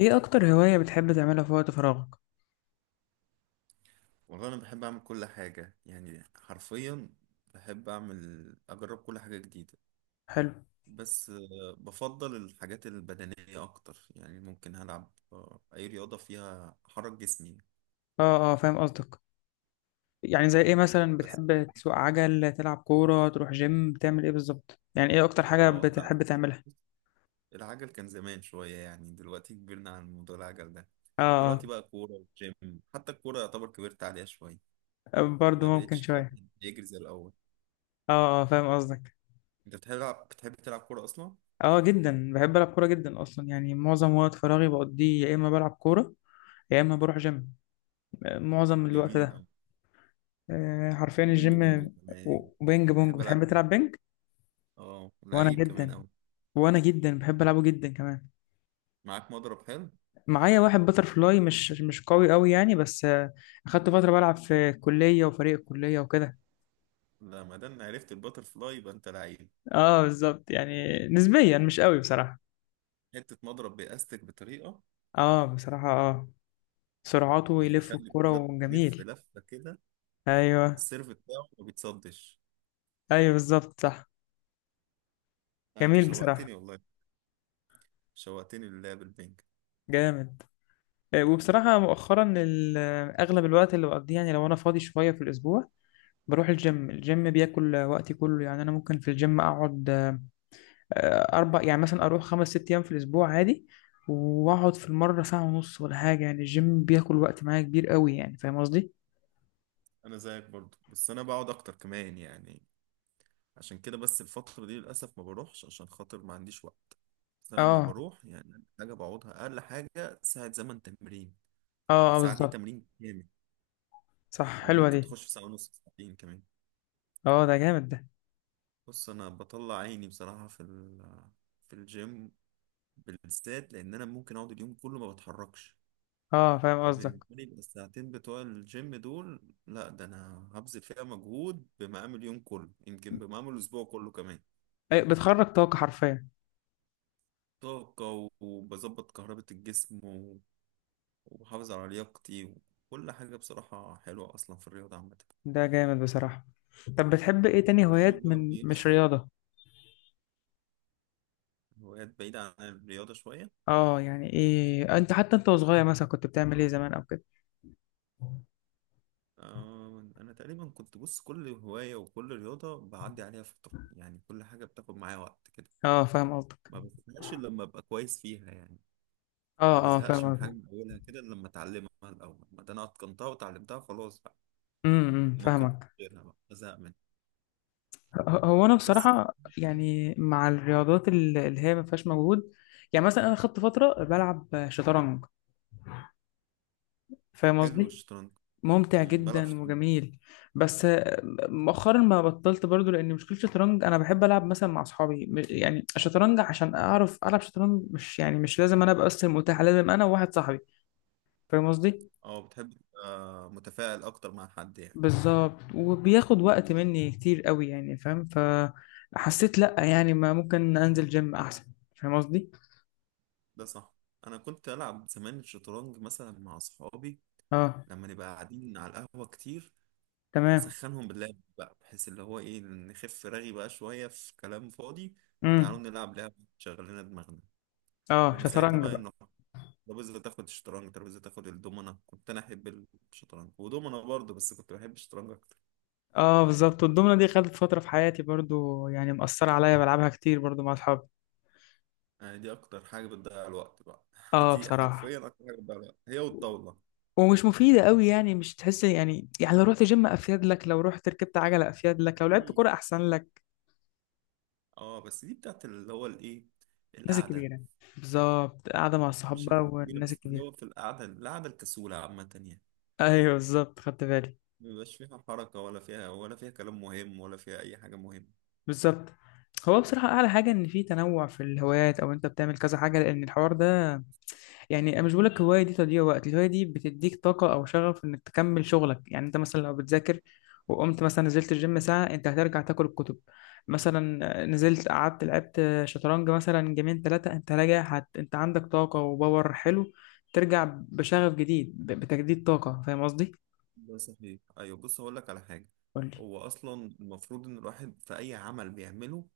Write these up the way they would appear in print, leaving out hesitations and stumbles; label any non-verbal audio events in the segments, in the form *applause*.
ايه اكتر هواية بتحب تعملها في وقت فراغك؟ والله انا بحب اعمل كل حاجه، يعني حرفيا. بحب اعمل اجرب كل حاجه جديده. حلو. بس بفضل الحاجات البدنيه اكتر، يعني ممكن العب اي رياضه فيها احرك جسمي. اه اه، فاهم قصدك. يعني زي ايه مثلا؟ بس بتحب تسوق عجل، تلعب كورة، تروح جيم، تعمل ايه بالظبط؟ يعني ايه اكتر حاجة اه العب. بتحب تعملها؟ العجل كان زمان شويه، يعني دلوقتي كبرنا عن موضوع العجل ده. اه دلوقتي بقى كوره وجيم. حتى الكوره يعتبر كبرت عليها شويه. اه، برضه ما ممكن بقتش شوية. الواحد يجري زي الاول. اه اه، فاهم قصدك. انت بتحب تلعب كوره اصلا؟ اه، جدا بحب العب كورة جدا اصلا. يعني معظم وقت فراغي بقضيه يا اما بلعب كورة يا اما بروح جيم. معظم الوقت جميل ده. أوي. آه، حرفيا وبينج الجيم. بونج كمان. وبينج بونج، بحب بتحب العب بينج. تلعب بينج؟ اه، وانا لعيب كمان جدا أوي. وانا جدا بحب العبه جدا كمان. معاك مضرب حلو؟ معايا واحد باترفلاي، مش قوي قوي يعني، بس اخدت فترة بلعب في الكلية وفريق الكلية وكده. لا، ما دام عرفت الباتر فلاي يبقى أنت لعيب. اه، بالظبط. يعني نسبيا مش قوي بصراحة. حتة مضرب بإستك بطريقة اه، بصراحة اه. سرعته يلف يخلي الكرة الكرة تلف وجميل. لفة كده. ايوه. السيرف بتاعه ما بيتصدش. ايوه، بالظبط صح. لا، أنت جميل بصراحة. شوقتني والله. شوقتني للعب البنك. جامد. وبصراحة مؤخرا اغلب الوقت اللي بقضيه، يعني لو انا فاضي شوية في الاسبوع بروح الجيم. الجيم بياكل وقتي كله. يعني انا ممكن في الجيم اقعد اربع، يعني مثلا اروح خمس ست ايام في الاسبوع عادي، واقعد في المره ساعه ونص ولا حاجه. يعني الجيم بياكل وقت معايا كبير قوي يعني، فاهم قصدي؟ أنا زيك برضو، بس أنا بقعد أكتر كمان يعني. عشان كده بس الفترة دي للأسف ما بروحش، عشان خاطر ما عنديش وقت. بس أنا لما اه. بروح يعني أقل حاجة بقعدها أقل حاجة ساعة زمن تمرين. يعني اه اه، ساعة دي بالظبط. تمرين كامل. صح، حلوه وممكن دي. تخش في ساعة ونص، ساعتين كمان. اه، ده جامد ده. بص، انا بطلع عيني بصراحه في الجيم، بالذات لان انا ممكن اقعد اليوم كله ما بتحركش. اه، فاهم قصدك. فبالنسبه لي الساعتين بتوع الجيم دول، لا ده انا هبذل فيها مجهود بمقام اليوم كله، يمكن بمقام الاسبوع كله كمان. أي، بتخرج طاقه حرفيا. طاقه وبظبط كهربة الجسم وبحافظ على لياقتي وكل حاجه، بصراحه حلوه اصلا في الرياضه عامه. ده جامد بصراحه. طب بتحب ايه تاني الجيم هوايات بقى من مش بيرسم. رياضه؟ هوايات بعيده عن الرياضه شويه. اه، يعني ايه؟ انت حتى انت وصغير مثلا كنت بتعمل ايه زمان او كده؟ أنا تقريبا كنت بص كل هواية وكل رياضة بعدي عليها فترة، يعني كل حاجة بتاخد معايا وقت كده. اه، فاهم قصدك. ما بزهقش إلا لما أبقى كويس فيها يعني. اه ما اه، بزهقش من فاهم حاجة قصدك. من أولها كده إلا لما أتعلمها الأول، ما ده أنا أتقنتها وتعلمتها خلاص بقى. أمم، ممكن فاهمك. غيرها بقى أزهق منها. هو انا بس بصراحه، يعني مع الرياضات اللي هي ما فيهاش مجهود، يعني مثلا انا خدت فتره بلعب شطرنج. فاهم حلو قصدي؟ الشطرنج. ممتع بلعب جدا شطرنج. وجميل. بس مؤخرا ما بطلت برضو، لان مشكله الشطرنج انا بحب العب مثلا مع اصحابي، يعني الشطرنج عشان اعرف العب شطرنج مش، يعني مش لازم انا ابقى بس المتاح، لازم انا وواحد صاحبي. فاهم قصدي؟ أه، بتحب تبقى متفاعل أكتر مع حد يعني. بالظبط، وبياخد وقت مني كتير قوي يعني. فاهم؟ فحسيت لا، يعني ما ممكن انزل جيم احسن. فاهم قصدي؟ ده صح. أنا كنت ألعب زمان الشطرنج مثلا مع أصحابي اه. لما نبقى قاعدين على القهوة كتير. تمام. اسخنهم باللعب بقى، بحيث اللي هو ايه، نخف رغي بقى شوية في كلام فاضي. تعالوا امم. نلعب لعبة تشغل لنا دماغنا. اه، كنا ساعتها شطرنج بقى بقى. انه ترابيزة تاخد الشطرنج، ترابيزة تاخد الدومنة. كنت انا احب الشطرنج ودومنة برضه، بس كنت بحب الشطرنج اكتر. اه بالظبط، والدومنة دي خدت فترة في حياتي برضو. يعني مأثرة عليا بلعبها كتير برضو مع أصحابي. يعني دي اكتر حاجة بتضيع الوقت بقى. *laughs* اه دي بصراحة. حرفيا اكتر حاجة بتضيع الوقت، هي والطاولة. ومش مفيدة قوي يعني. مش تحس يعني، يعني لو رحت جيم أفيد لك، لو رحت ركبت عجلة أفيد لك، لو دي لعبت كورة أحسن لك. اه، بس دي بتاعت اللي هو الايه، الناس القعدة. الكبيرة. بالظبط، قاعدة مع الصحاب مش بقى الناس الكبيرة والناس بس، اللي الكبيرة. هو في القعدة، القعدة الكسولة عامة يعني. *laughs* أيوه، بالظبط، خدت بالي. مبيبقاش فيها حركة، ولا فيها كلام مهم، ولا فيها أي حاجة مهمة. بالظبط. هو بصراحة أعلى حاجة إن في تنوع في الهوايات، أو أنت بتعمل كذا حاجة، لأن الحوار ده يعني، انا مش بقول لك الهوايه دي تضييع وقت، الهوايه دي بتديك طاقه او شغف انك تكمل شغلك. يعني انت مثلا لو بتذاكر وقمت مثلا نزلت الجيم ساعه، انت هترجع تاكل الكتب. مثلا نزلت قعدت لعبت شطرنج مثلا جيمين ثلاثه، انت راجع انت عندك طاقه وباور حلو. ترجع بشغف جديد بتجديد طاقه. فاهم قصدي؟ ده صحيح. أيوة، بص هقول لك على حاجة. قول لي. هو أصلا المفروض إن الواحد في أي عمل بيعمله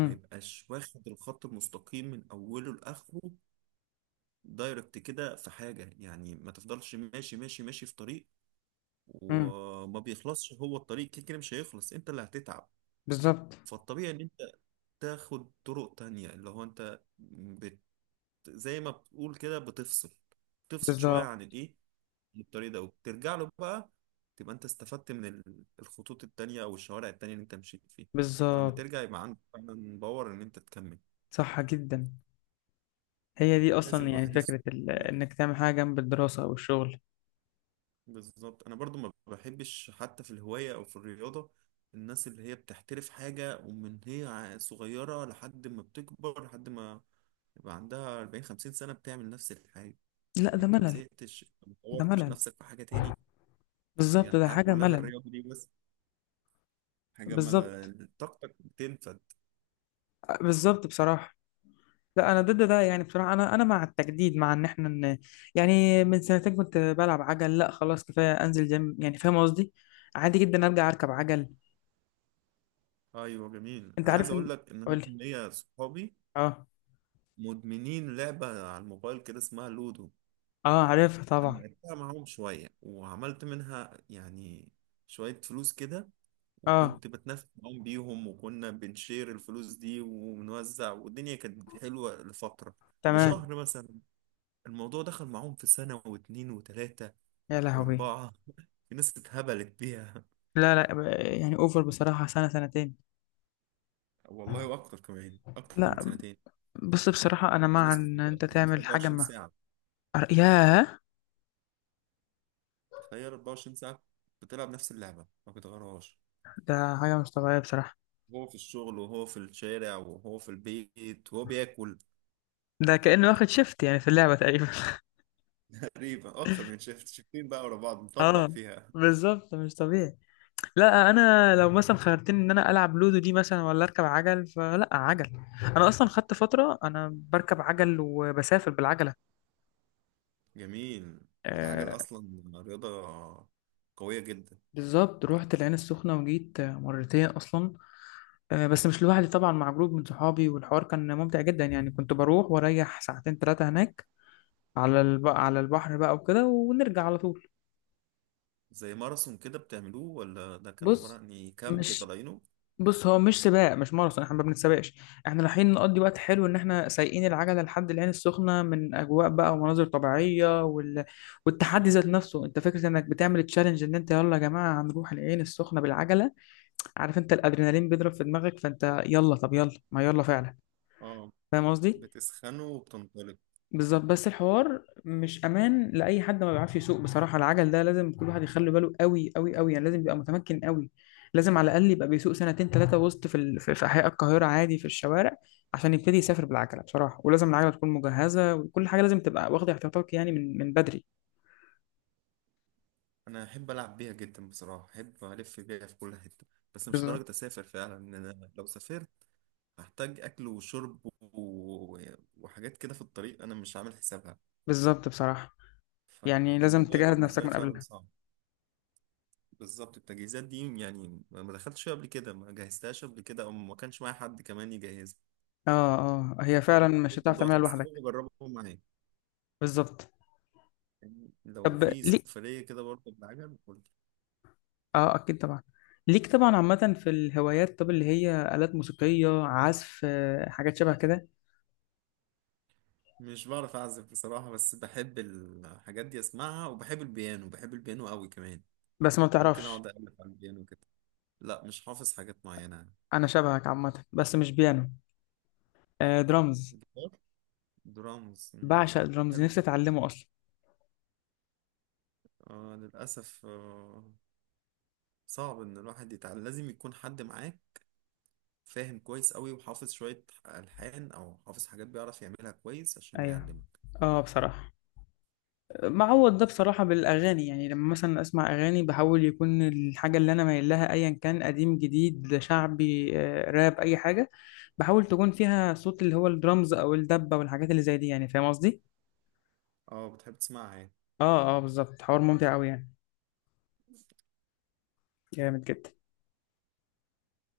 ما يبقاش واخد الخط المستقيم من أوله لآخره دايركت كده في حاجة. يعني ما تفضلش ماشي ماشي ماشي في طريق، امم. وما بيخلصش. هو الطريق كده كده مش هيخلص، أنت اللي هتتعب. بالظبط. فالطبيعي إن أنت تاخد طرق تانية، اللي هو زي ما بتقول كده بتفصل. تفصل شوية بالظبط. عن الإيه، الطريق ده، وبترجع له بقى. تبقى انت استفدت من الخطوط التانية او الشوارع التانية اللي انت مشيت فيها. فلما بالظبط. ترجع يبقى عندك فعلا باور ان انت تكمل. صح جدا. هي دي لازم اصلا يعني الواحد يفصل فكره في كل انك حاجة. تعمل حاجه جنب الدراسه او الشغل. بالظبط، انا برضو ما بحبش حتى في الهواية او في الرياضة، الناس اللي هي بتحترف حاجة ومن هي صغيرة لحد ما بتكبر، لحد ما يبقى عندها 40 50 سنة بتعمل نفس الحاجة. لا طب ده انت ما ملل. زهقتش؟ أنت ما ده طورتش ملل. نفسك في حاجة تاني؟ هي بالظبط، ده الحياة حاجة كلها ملل. الرياضة دي بس. حاجة ما بالظبط. ل- طاقتك بتنفد. بالظبط بصراحة. لا، أنا ضد ده يعني بصراحة. أنا أنا مع التجديد، مع إن إحنا يعني من سنتين كنت بلعب عجل، لا خلاص كفاية أنزل جيم. يعني فاهم قصدي؟ عادي جدا أرجع أركب عجل. ايوه جميل. أنت انا عايز عارف اقول إن. لك ان انا قولي. كان ليا صحابي أه. مدمنين لعبه على الموبايل كده اسمها لودو. أه، عارفها انا طبعا. لعبتها معاهم شويه وعملت منها يعني شويه فلوس كده. أه. وكنت بتنافس معاهم بيهم، وكنا بنشير الفلوس دي ونوزع، والدنيا كانت حلوه لفتره. تمام. لشهر مثلا. الموضوع دخل معاهم في سنه واتنين وتلاته يا لهوي. واربعه. *laughs* في ناس اتهبلت بيها. لا لا، يعني أوفر بصراحة سنة سنتين. والله واكتر كمان، اكتر من لا. سنتين. بص بصراحة، أنا في مع ناس كنت إن بقى أنت تعمل حاجة 24 ما. ساعه. ياه. تخيل 24 ساعة بتلعب نفس اللعبة ما بتغيرهاش. ده حاجة مش طبيعية بصراحة. هو في الشغل، وهو في الشارع، وهو في البيت، وهو بياكل. ده كأنه واخد شيفت يعني في اللعبة تقريبا. *laughs* تقريبا أكتر من شيفت، شيفتين بقى ورا بعض مطبق اه، فيها. بالظبط مش طبيعي. لا انا لو مثلا خيرتني ان انا العب لودو دي مثلا ولا اركب عجل، فلا عجل. انا اصلا خدت فتره انا بركب عجل وبسافر بالعجله. جميل. العجل آه. أصلا رياضة قوية جدا. بالظبط، رحت العين السخنه وجيت مرتين اصلا. آه، بس مش لوحدي طبعا، مع جروب من صحابي والحوار كان ممتع جدا. يعني كنت بروح واريح ساعتين ثلاثه هناك على على البحر بقى وكده ونرجع على طول. زي ماراثون كده بتعملوه، ولا ده كان عبارة بص. عن إيه؟ كامب مش. طالعينه؟ بص هو مش سباق، مش ماراثون، احنا ما بنتسابقش. احنا رايحين نقضي وقت حلو، ان احنا سايقين العجله لحد العين السخنه من اجواء بقى ومناظر طبيعيه والتحدي ذات نفسه. انت فكره انك بتعمل تشالنج، ان انت يلا يا جماعه هنروح العين السخنه بالعجله. عارف انت الادرينالين بيضرب في دماغك فانت يلا، طب يلا ما يلا فعلا. اه، فاهم قصدي؟ بتسخنوا وبتنطلق. بالظبط. بس الحوار مش امان لاي حد ما بيعرفش يسوق بصراحه. العجل ده لازم كل واحد يخلي باله قوي قوي قوي يعني، لازم يبقى متمكن قوي. لازم على الاقل يبقى بيسوق سنتين ثلاثه وسط في احياء القاهره عادي، في الشوارع، عشان يبتدي يسافر بالعجله بصراحه. ولازم العجله تكون مجهزه وكل حاجه، لازم تبقى واخد احتياطاتك يعني من بدري. أنا أحب ألعب بيها جدا بصراحة، أحب ألف بيها في كل حتة. بس مش بالظبط. لدرجة أسافر فعلا. إن أنا لو سافرت هحتاج اكل وشرب وحاجات كده في الطريق انا مش عامل حسابها. بالظبط بصراحه. يعني لازم فالموضوع يبقى تجهز بالنسبه نفسك لي من فعلا قبلها. صعب. بالظبط، التجهيزات دي يعني ما دخلتش فيها قبل كده، ما جهزتهاش قبل كده، او ما كانش معايا حد كمان يجهزها. اه. اه، هي فعلا فبالنسبه لي مش هتعرف الموضوع تعملها صعب، بس لوحدك. حابب اجربه معاك. بالظبط. يعني لو طب في ليه؟ سفريه كده برضه بالعجل قول لي. اه اكيد طبعا. ليك طبعا. عامة في الهوايات، طب اللي هي آلات موسيقية عزف حاجات شبه كده؟ مش بعرف اعزف بصراحه، بس بحب الحاجات دي اسمعها. وبحب البيانو، بحب البيانو قوي كمان. بس ما ممكن بتعرفش. اقعد اقلب على البيانو كده. لا، مش حافظ حاجات معينه. انا شبهك عامة، بس مش بيانو. آه، درامز. درامز، مم. بعشق درامز، حلو نفسي جدا. اتعلمه اصلا. آه، للأسف آه، صعب إن الواحد يتعلم. لازم يكون حد معاه فاهم كويس أوي وحافظ شوية ألحان أو حافظ حاجات بيعرف يعملها كويس عشان ايوه. يعلمك. اه بصراحة، معوض ده بصراحة بالأغاني. يعني لما مثلا أسمع أغاني، بحاول يكون الحاجة اللي أنا مايل لها، أيا كان قديم جديد شعبي راب، أي حاجة، بحاول تكون فيها صوت اللي هو الدرامز أو الدبة والحاجات اللي زي دي. يعني فاهم قصدي؟ اه، بتحب تسمعها يعني. اه. اه، بالظبط. حوار ممتع أوي يعني. جامد جدا.